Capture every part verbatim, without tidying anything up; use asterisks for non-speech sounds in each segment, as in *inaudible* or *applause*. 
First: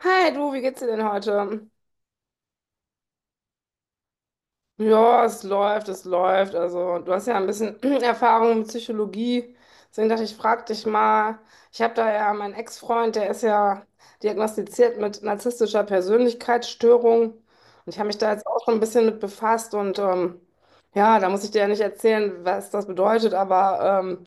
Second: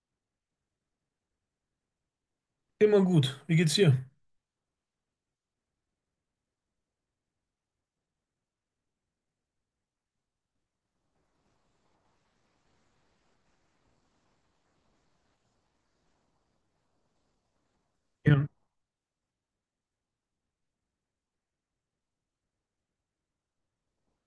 Hi du, wie geht's dir denn heute? Immer gut. Wie geht's dir? Ja, es läuft, es läuft. Also, du hast ja ein bisschen *clears throat* Erfahrung mit Psychologie. Deswegen dachte ich, frag dich mal. Ich habe da ja meinen Ex-Freund, der ist ja diagnostiziert mit narzisstischer Persönlichkeitsstörung. Und ich habe mich da jetzt Ja, auch schon ein bisschen mit befasst. Und ähm, ja, da muss ich dir ja nicht erzählen, was das bedeutet. Aber ähm,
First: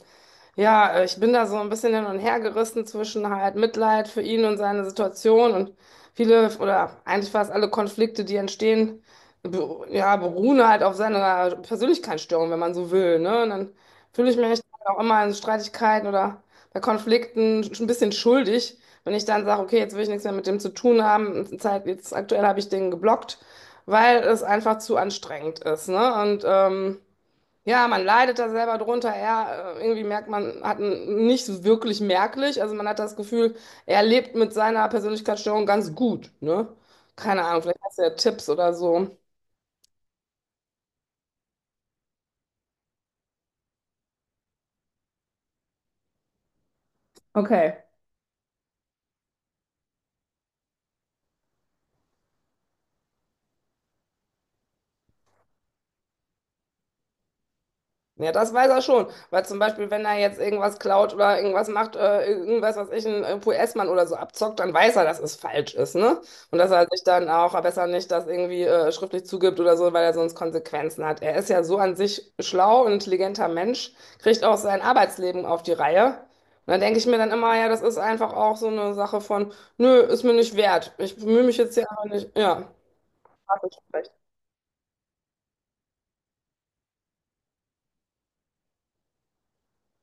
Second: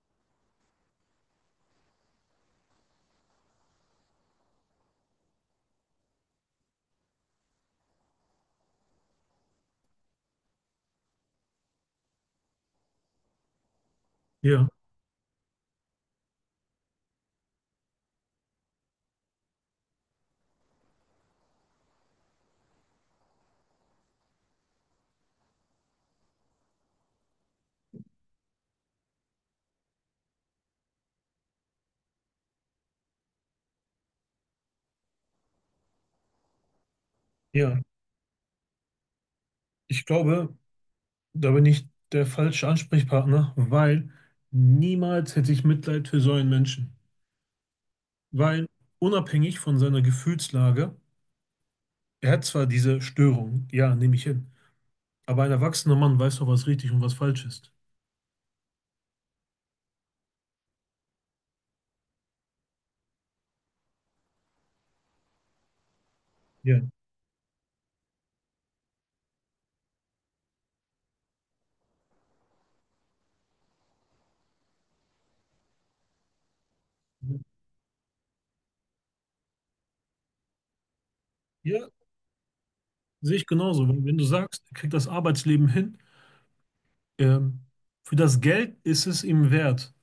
ja, äh, ich bin da so ein bisschen hin und her gerissen zwischen halt Mitleid für ihn und seine Situation und viele oder eigentlich fast alle Konflikte, die entstehen, be- ja, beruhen halt auf seiner Persönlichkeitsstörung, wenn man so will, ne? Und dann fühle ich mich ja, auch immer in Streitigkeiten oder bei Konflikten schon ein bisschen schuldig, wenn ich dann sage, okay, jetzt will ich nichts mehr mit dem zu tun haben. Zeit, jetzt aktuell habe ich den geblockt, weil es einfach zu anstrengend ist, ne? Und ähm, ja, man leidet da selber drunter. Er, äh, irgendwie merkt man, hat n- nicht so wirklich merklich. Also man hat das Gefühl, er lebt mit seiner Persönlichkeitsstörung ganz gut, ne? Keine Ahnung, vielleicht ja, hast du ja Tipps oder so. ich glaube, da bin ich der falsche Ansprechpartner, weil niemals hätte ich Mitleid für so einen Menschen. Okay. Weil unabhängig von seiner Gefühlslage, er hat zwar diese Störung, ja, nehme ich hin, aber ein erwachsener Mann weiß doch, was richtig und was falsch ist. Ja, das weiß er schon. Weil zum Beispiel, wenn er jetzt irgendwas klaut oder irgendwas macht, äh, irgendwas, was ich, ein U S-Mann oder so abzockt, dann weiß er, dass es falsch ist, ne? Und dass Ja. er sich dann auch besser nicht das irgendwie äh, schriftlich zugibt oder so, weil er sonst Konsequenzen hat. Er ist ja so an sich schlau und intelligenter Mensch, kriegt auch sein Arbeitsleben auf die Reihe. Und dann denke ich mir dann immer, ja, das ist einfach auch so eine Sache von, nö, ist mir nicht wert. Ich bemühe mich jetzt hier Ja, aber nicht. Ja, sehe ich hast genauso. du Wenn recht. wenn du sagst, er kriegt das Arbeitsleben hin, ähm, für das Geld ist es ihm wert,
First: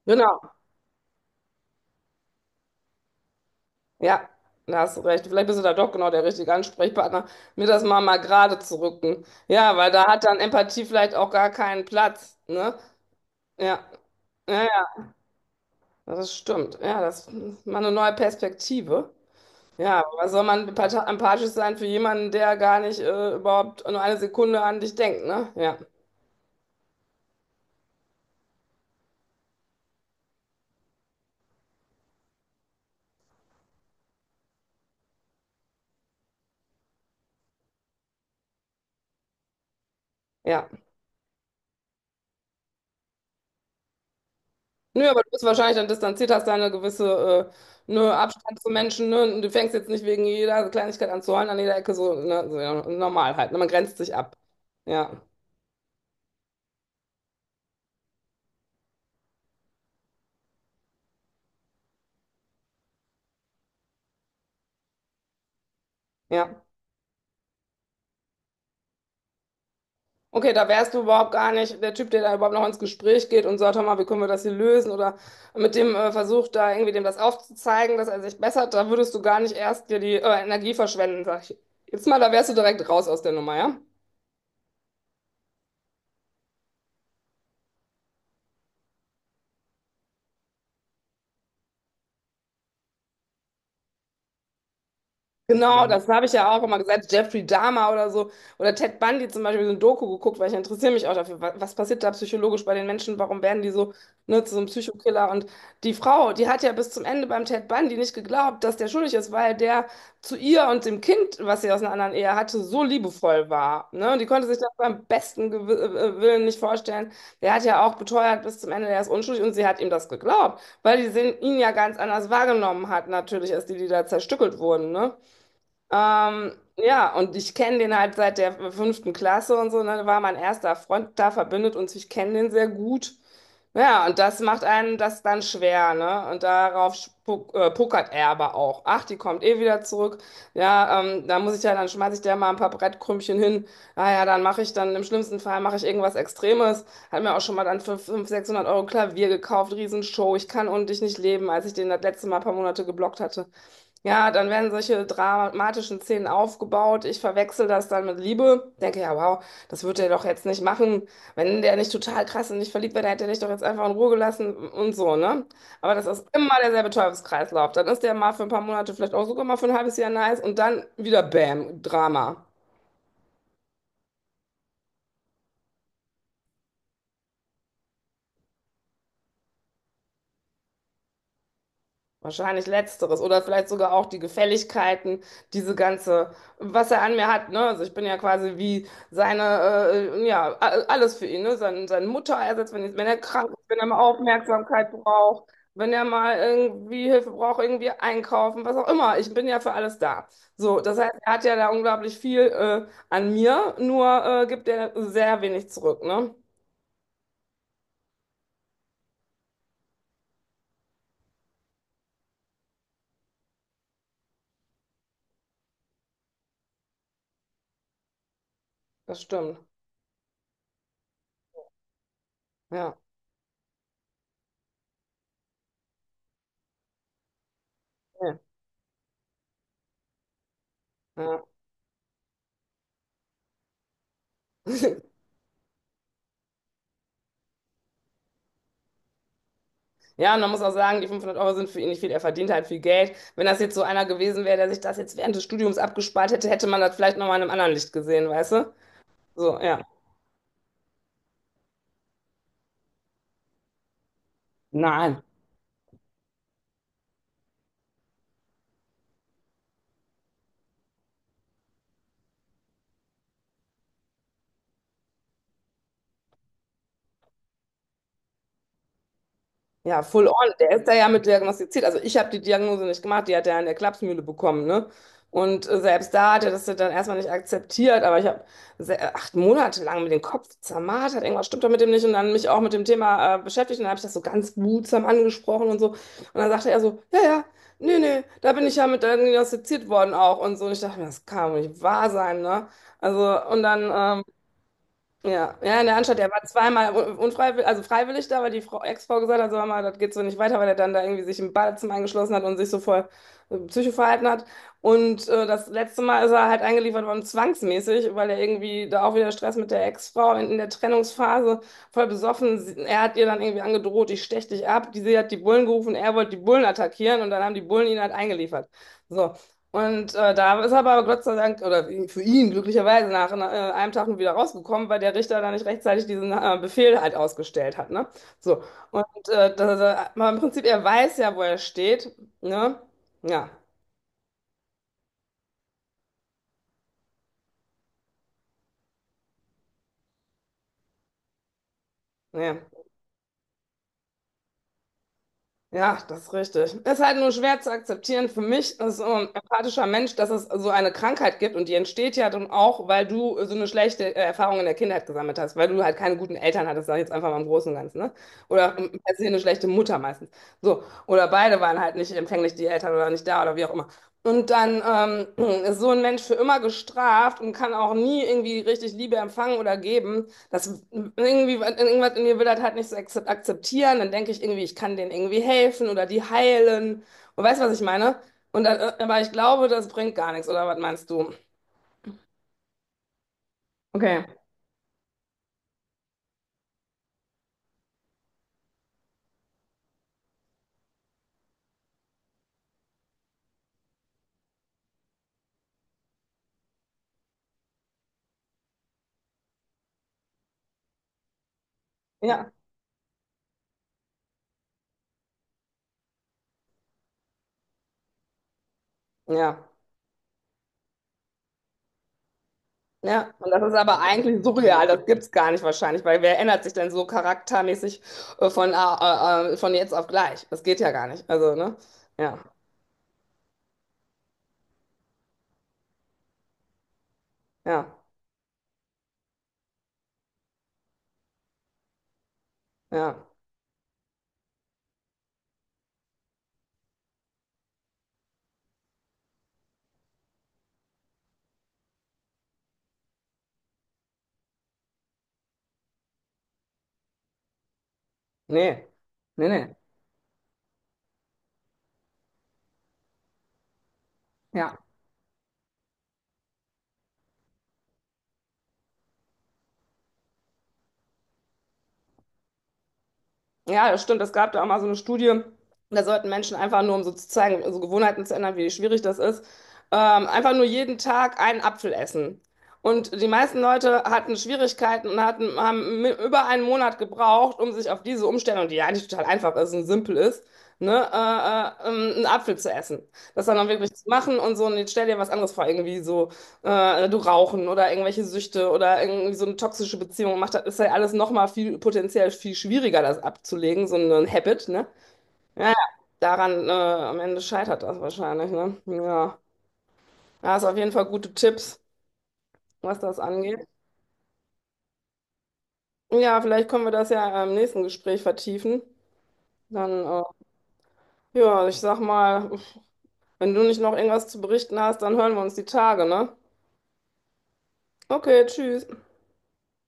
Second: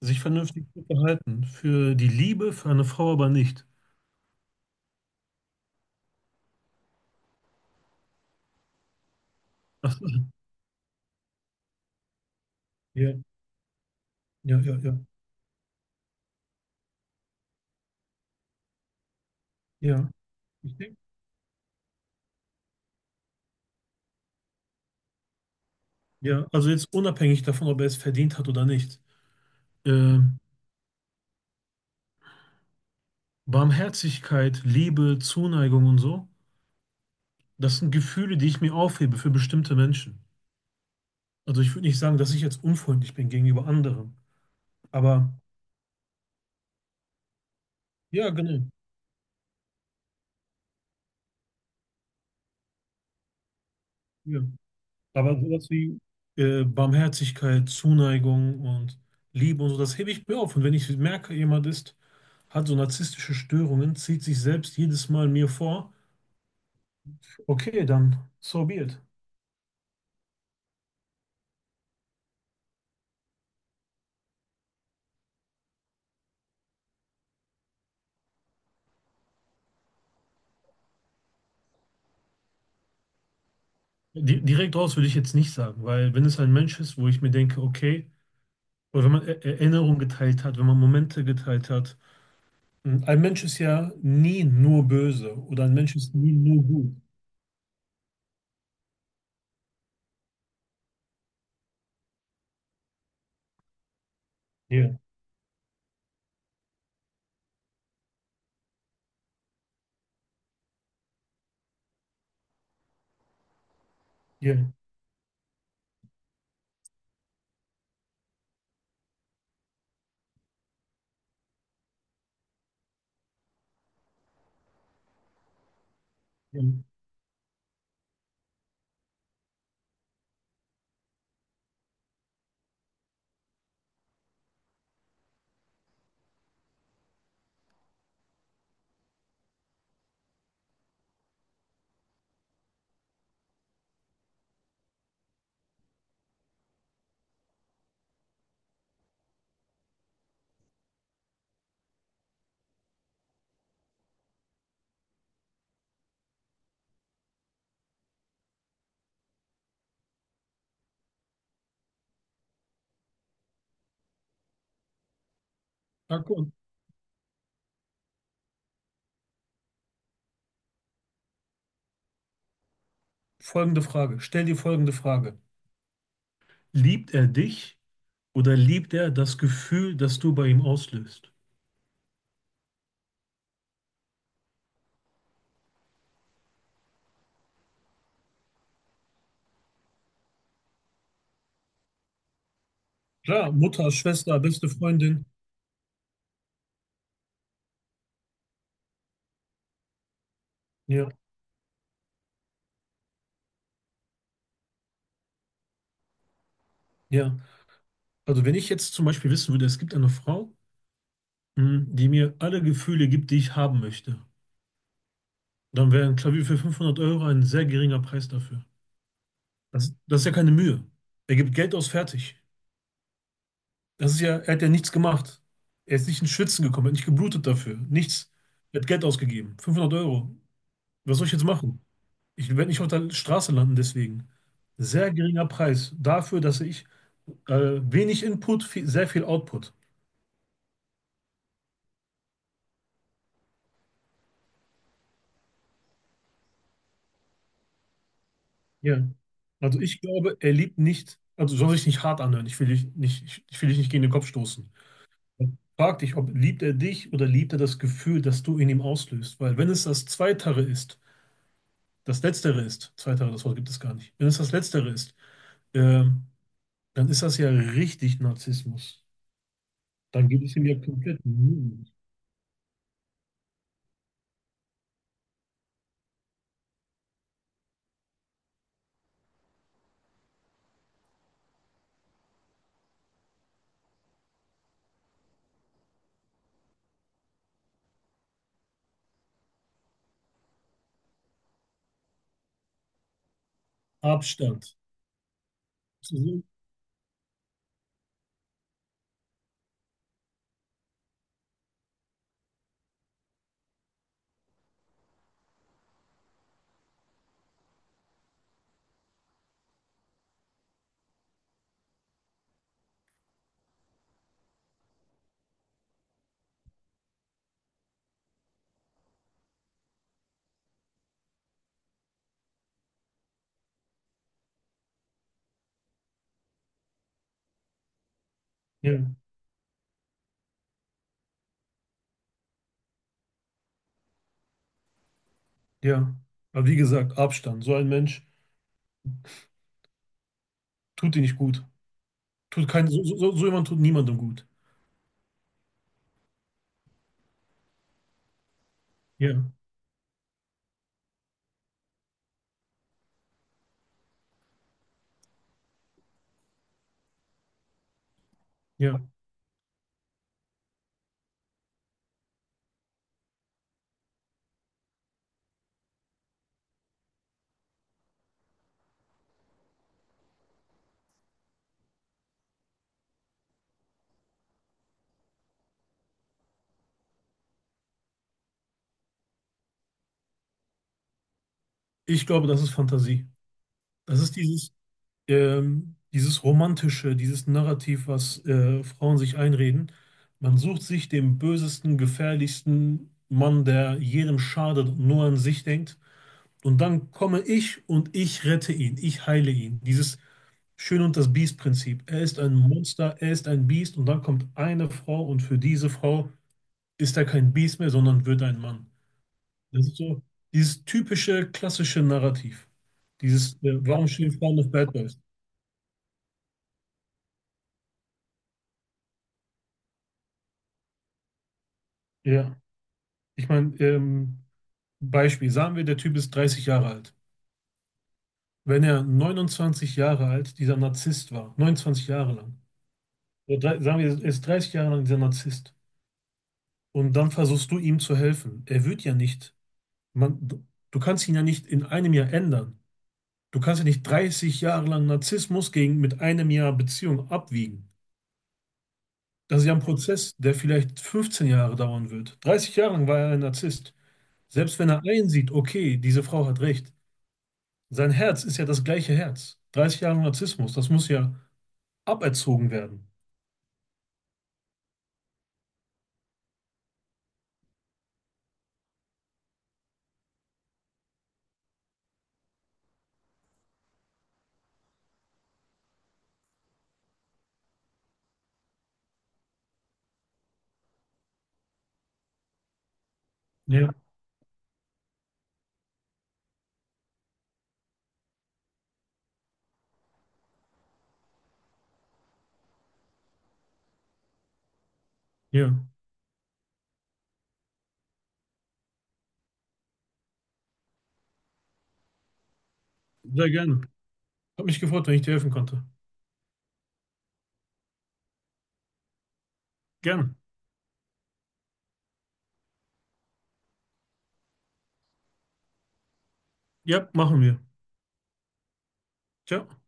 sich Genau. vernünftig zu verhalten. Für die Liebe, für eine Frau aber nicht. Ja, da hast du recht. Vielleicht bist du da doch genau der richtige Ansprechpartner, mir das mal mal gerade zu rücken. Ja, weil Das, da hat dann Empathie vielleicht auch gar keinen Platz, ne? Ja, Ja, ja, ja, ja, ja, ja, das stimmt. Ja, das ist mal eine neue Perspektive. Ja, ja. aber was soll man Ich denke, empath- empathisch sein für jemanden, der gar nicht äh, überhaupt nur eine Sekunde an dich denkt, ne? Ja, ja, also jetzt unabhängig davon, ob er es verdient hat oder nicht. Ähm, Barmherzigkeit, Liebe, Zuneigung und so, das sind Gefühle, die ich mir aufhebe für bestimmte Menschen. ja. Also ich würde nicht sagen, dass ich jetzt unfreundlich bin gegenüber anderen. Nö, aber du Aber bist wahrscheinlich dann distanziert, hast da eine gewisse äh, ne ja, Abstand genau. zu Menschen. Ne? Und du fängst jetzt nicht wegen jeder Kleinigkeit an zu heulen an jeder Ecke, so, ne? So, ja, normal halt. Ne? Man grenzt sich ab. Ja. Ja, Aber sowas wie äh, Barmherzigkeit, Zuneigung und Liebe und so, das hebe ich mir auf. Und wenn ich merke, jemand ist, hat so narzisstische Störungen, zieht sich selbst jedes Mal mir vor, ja. okay, dann so be it. Okay, da wärst du überhaupt gar nicht der Typ, der da überhaupt noch ins Gespräch geht und sagt, hör mal, wie können wir das hier lösen? Oder mit dem äh, Versuch, da irgendwie dem das aufzuzeigen, dass er sich bessert. Da würdest du gar nicht erst dir die äh, Energie verschwenden, sag ich. Jetzt mal, da wärst du direkt raus aus der Nummer, ja? Di- Direkt raus würde ich jetzt nicht sagen, weil wenn es ein Mensch ist, wo ich mir denke, okay, oder wenn man Er- Erinnerungen geteilt hat, wenn man Momente geteilt hat, hm, ein Mensch ist ja nie nur böse oder ein Genau, Mensch das ist habe nie ich ja auch nur immer gut. gesagt. Jeffrey Dahmer oder so. Oder Ted Bundy zum Beispiel, so ein Doku geguckt, weil ich interessiere mich auch dafür. Was, was passiert da psychologisch bei den Menschen? Warum werden die so, ne, zu so einem Ja, Psychokiller? Und die Frau, die hat ja bis zum Ende beim Ted Bundy nicht geglaubt, dass der schuldig ist, weil der zu ihr und dem Kind, was sie aus einer anderen Ehe hatte, so liebevoll war. Ne? Und die konnte sich ja, das beim besten Gew äh, äh, Willen nicht vorstellen. Der hat ja auch beteuert bis zum Ende, der ist unschuldig und sie hat ihm das geglaubt, weil die sehen, ihn ja ganz anders wahrgenommen hat, natürlich, als die, die da zerstückelt wurden, ne? Ähm, ja. ja, und ich kenne den halt seit der fünften Klasse und so, ne, da war mein erster Freund da, verbindet uns, ich kenne den sehr gut. Ja, und das macht einen das dann schwer, ne? Und darauf spuck, äh, pokert er aber auch. Ach, die kommt eh wieder zurück. Ja, ähm, da muss ich ja, dann schmeiße ich der mal ein paar Brettkrümchen hin. Naja, dann mache ich dann, im schlimmsten Fall mache ich irgendwas Extremes. Hat mir auch schon mal dann für fünfhundert, sechshundert Euro Klavier gekauft, Riesenshow. Ich kann ohne dich nicht leben, als ich den das letzte Mal ein paar Monate geblockt hatte. Ja, dann werden solche dramatischen Szenen aufgebaut. Ich verwechsel das dann mit Liebe. Denke, ja, wow, das wird er doch jetzt nicht machen. Wenn der nicht total krass und nicht verliebt wäre, dann hätte er dich doch jetzt einfach in Ruhe gelassen und so, ne? Aber das ist Danke. immer Und derselbe Teufelskreislauf. Dann ist der mal für ein paar Monate, vielleicht auch sogar mal für ein halbes Jahr nice und dann wieder Bam, Drama. folgende Frage, stell dir folgende Frage. Liebt er dich oder liebt er das Gefühl, das du bei ihm auslöst? Wahrscheinlich letzteres oder vielleicht sogar auch die Gefälligkeiten, diese ganze, was er an mir hat, ne? Also ich bin ja quasi wie seine, äh, ja, a- alles für ihn, ne? Sein, sein Mutterersatz, wenn, wenn er krank Ja, ist, wenn er Mutter, mal Schwester, beste Aufmerksamkeit Freundin. braucht, wenn er mal irgendwie Hilfe braucht, irgendwie einkaufen, was auch immer. Ich bin ja für alles da. So, das Ja, heißt, er hat ja da unglaublich viel, äh, an mir, nur, äh, gibt er sehr wenig zurück, ne? ja. Also wenn ich jetzt zum Beispiel wissen würde, es gibt eine Frau, mh, die mir alle Gefühle gibt, die ich haben möchte. Dann wäre ein Klavier für fünfhundert Euro ein sehr geringer Preis dafür. Das stimmt. Das, das ist ja keine Mühe. Er gibt Geld aus, fertig. Ja. Das ist ja, er hat ja nichts gemacht. Er ist nicht ins Schwitzen gekommen, er hat nicht geblutet dafür. Nichts. Ja. Er hat Geld ausgegeben. fünfhundert Euro. Was soll ich Ja. jetzt machen? Ich werde nicht auf der Straße landen deswegen. Sehr *laughs* geringer Preis dafür, dass ich äh, wenig Input, viel, sehr viel Output. Ja, und man muss auch sagen, die fünfhundert Euro sind für ihn nicht viel. Er verdient halt viel Geld. Wenn das jetzt so einer gewesen wäre, der sich das jetzt während des Studiums abgespart hätte, hätte man das vielleicht nochmal in einem anderen Licht gesehen, weißt du? Ja. So, ja. Also ich glaube, er liebt nicht, also soll sich nicht hart anhören. Ich will dich nicht, ich, ich will dich nicht gegen den Kopf stoßen. Nein. Frag dich, ob liebt er dich oder liebt er das Gefühl, das du in ihm auslöst. Weil wenn es das Zweitere ist, das Letztere ist, Zweitere, das Wort gibt es gar nicht. Wenn es das Letztere ist, ähm, dann ist das ja richtig Narzissmus. Ja, full Dann on. geht es ihm Der ja ist da ja komplett mit nur diagnostiziert. um Also ich habe die Diagnose nicht gemacht, die hat er in der Klapsmühle bekommen, ne? Und äh, selbst da hat er das ja dann erstmal nicht akzeptiert, aber ich habe se- äh, acht Monate lang mit dem Kopf zermartert, irgendwas stimmt doch mit dem nicht und dann mich auch mit dem Thema äh, beschäftigt und dann habe ich das so ganz behutsam angesprochen und so. Und dann sagte er so, ja, ja, nee, nee, da bin ich ja mit diagnostiziert worden auch und so. Und ich dachte mir, das kann doch nicht wahr sein, ne? Also und dann ähm, Abstand. ja, ja, in der Anstalt, der war So- zweimal un- unfreiwillig, also freiwillig da, weil die Frau, Ex-Frau gesagt hat, so, mal, das geht so nicht weiter, weil er dann da irgendwie sich im Badezimmer eingeschlossen hat und sich so voll äh, Psycho verhalten hat. Und äh, das letzte Mal ist er halt eingeliefert worden, zwangsmäßig, weil er irgendwie da auch wieder Stress mit der Ex-Frau in, in der Trennungsphase voll besoffen. Sie- Er hat ihr dann irgendwie angedroht, ich stech dich ab. Die, sie hat die Bullen gerufen, er wollte die Bullen attackieren und dann haben die Bullen ihn halt eingeliefert. So, und äh, da ist er aber Gott sei Dank, oder für ihn glücklicherweise, nach äh, einem Tag nur wieder rausgekommen, weil der Richter da nicht rechtzeitig diesen äh, Befehl halt ausgestellt hat. Ne? So. Und Ja, äh, das, äh, aber im Prinzip, er weiß ja, wo er steht. Ne? Ja. ja. Aber wie gesagt, Abstand. So ein Mensch tut dir nicht gut. Ja. Tut kein, so, so, so so jemand tut niemandem gut. Ja, das ist richtig. Ist halt nur schwer zu akzeptieren für mich als ähm, Ja, empathischer Mensch, dass es so eine Krankheit gibt und die entsteht ja dann auch, weil du so eine schlechte äh, Erfahrung in der Kindheit gesammelt hast, weil du halt keine guten Eltern hattest, sag ich jetzt einfach mal im Großen und Ganzen, ne? Oder ähm, ja. per se eine schlechte Mutter meistens. So. Oder beide waren halt nicht empfänglich, die Eltern oder nicht da oder wie auch immer. Und dann ähm, *clears throat* ist so ein Mensch für immer gestraft und kann auch nie irgendwie richtig Liebe empfangen oder geben. Das irgendwie, irgendwas in mir will das halt nicht so akzep- akzeptieren. Dann denke ich irgendwie, ich kann denen irgendwie helfen oder die heilen. Und weißt du, was ich meine? Und dann, äh, aber ich glaube, das bringt gar nichts, oder was meinst du? Ich glaube, das ist Fantasie. Das Okay. ist dieses ähm, dieses Romantische, dieses Narrativ, was äh, Frauen sich einreden. Man sucht sich den bösesten, gefährlichsten Mann, der jedem schadet und nur an sich denkt. Und dann komme ich und ich rette ihn, ich heile ihn. Dieses Schön und das Biest-Prinzip. Er ist Ja, ein Monster, er ist ein Biest und dann kommt eine Frau und für diese Frau ist er kein Biest mehr, sondern wird ein Mann. ja, Das ist so dieses typische, klassische Narrativ. ja. Und Dieses, das ist äh, aber Warum stehen eigentlich Frauen auf surreal. Bad Das Boys? gibt's gar nicht wahrscheinlich, weil wer ändert sich denn so charaktermäßig äh, von, äh, äh, äh, von jetzt auf gleich? Das geht ja gar nicht. Also, ne? Ja, Ja. Ich meine, ähm, Beispiel, sagen wir, der Typ ist dreißig Jahre alt. ja, Wenn er neunundzwanzig Jahre alt dieser Narzisst war, neunundzwanzig Jahre lang, ja. oder drei, sagen wir, er ist dreißig Jahre lang dieser Narzisst und dann versuchst du ihm zu helfen. Er wird ja nicht, man, du, du kannst ihn ja nicht in einem Jahr ändern. Du kannst ja nicht dreißig Jahre lang Narzissmus gegen mit einem Jahr Beziehung abwiegen. Nee, nee, Das ist ja nee. ein Prozess, der vielleicht fünfzehn Jahre dauern wird. Dreißig Jahre lang war er ein Narzisst. Ja. Selbst wenn er einsieht, okay, diese Frau hat recht, sein Herz ist ja das gleiche Herz. dreißig Jahre Narzissmus, das muss ja aberzogen werden. Ja, das stimmt. Es gab da auch mal so eine Studie, da sollten Menschen einfach nur, um so zu zeigen, so Gewohnheiten zu ändern, wie schwierig das ist, ähm, einfach nur jeden Tag einen Apfel essen. Und die meisten Leute hatten Schwierigkeiten und hatten, haben mi- über einen Monat gebraucht, um sich auf diese Umstellung, die ja eigentlich total einfach ist und simpel ist, ne, äh, äh, ähm, einen Apfel zu essen. Das dann auch Ja, wirklich zu machen und so, und jetzt stell dir was anderes vor, irgendwie so äh, du Rauchen oder irgendwelche Süchte oder irgendwie so eine toxische Beziehung macht, das ist ja alles nochmal viel potenziell viel schwieriger, das abzulegen, so ein Habit, ne? Ja, ja. ja, Daran äh, am Ende scheitert das wahrscheinlich, ne? Ja, da hast auf jeden Fall gute Tipps, was das sehr angeht. gerne. Hat mich gefreut, wenn ich dir helfen konnte. Ja, vielleicht können wir das ja im nächsten Gespräch vertiefen. Dann, äh, Gerne. ja, ich sag mal, wenn du nicht noch irgendwas zu berichten hast, dann hören wir uns die Tage, ne? Ja, machen wir. Okay, tschüss. Ciao.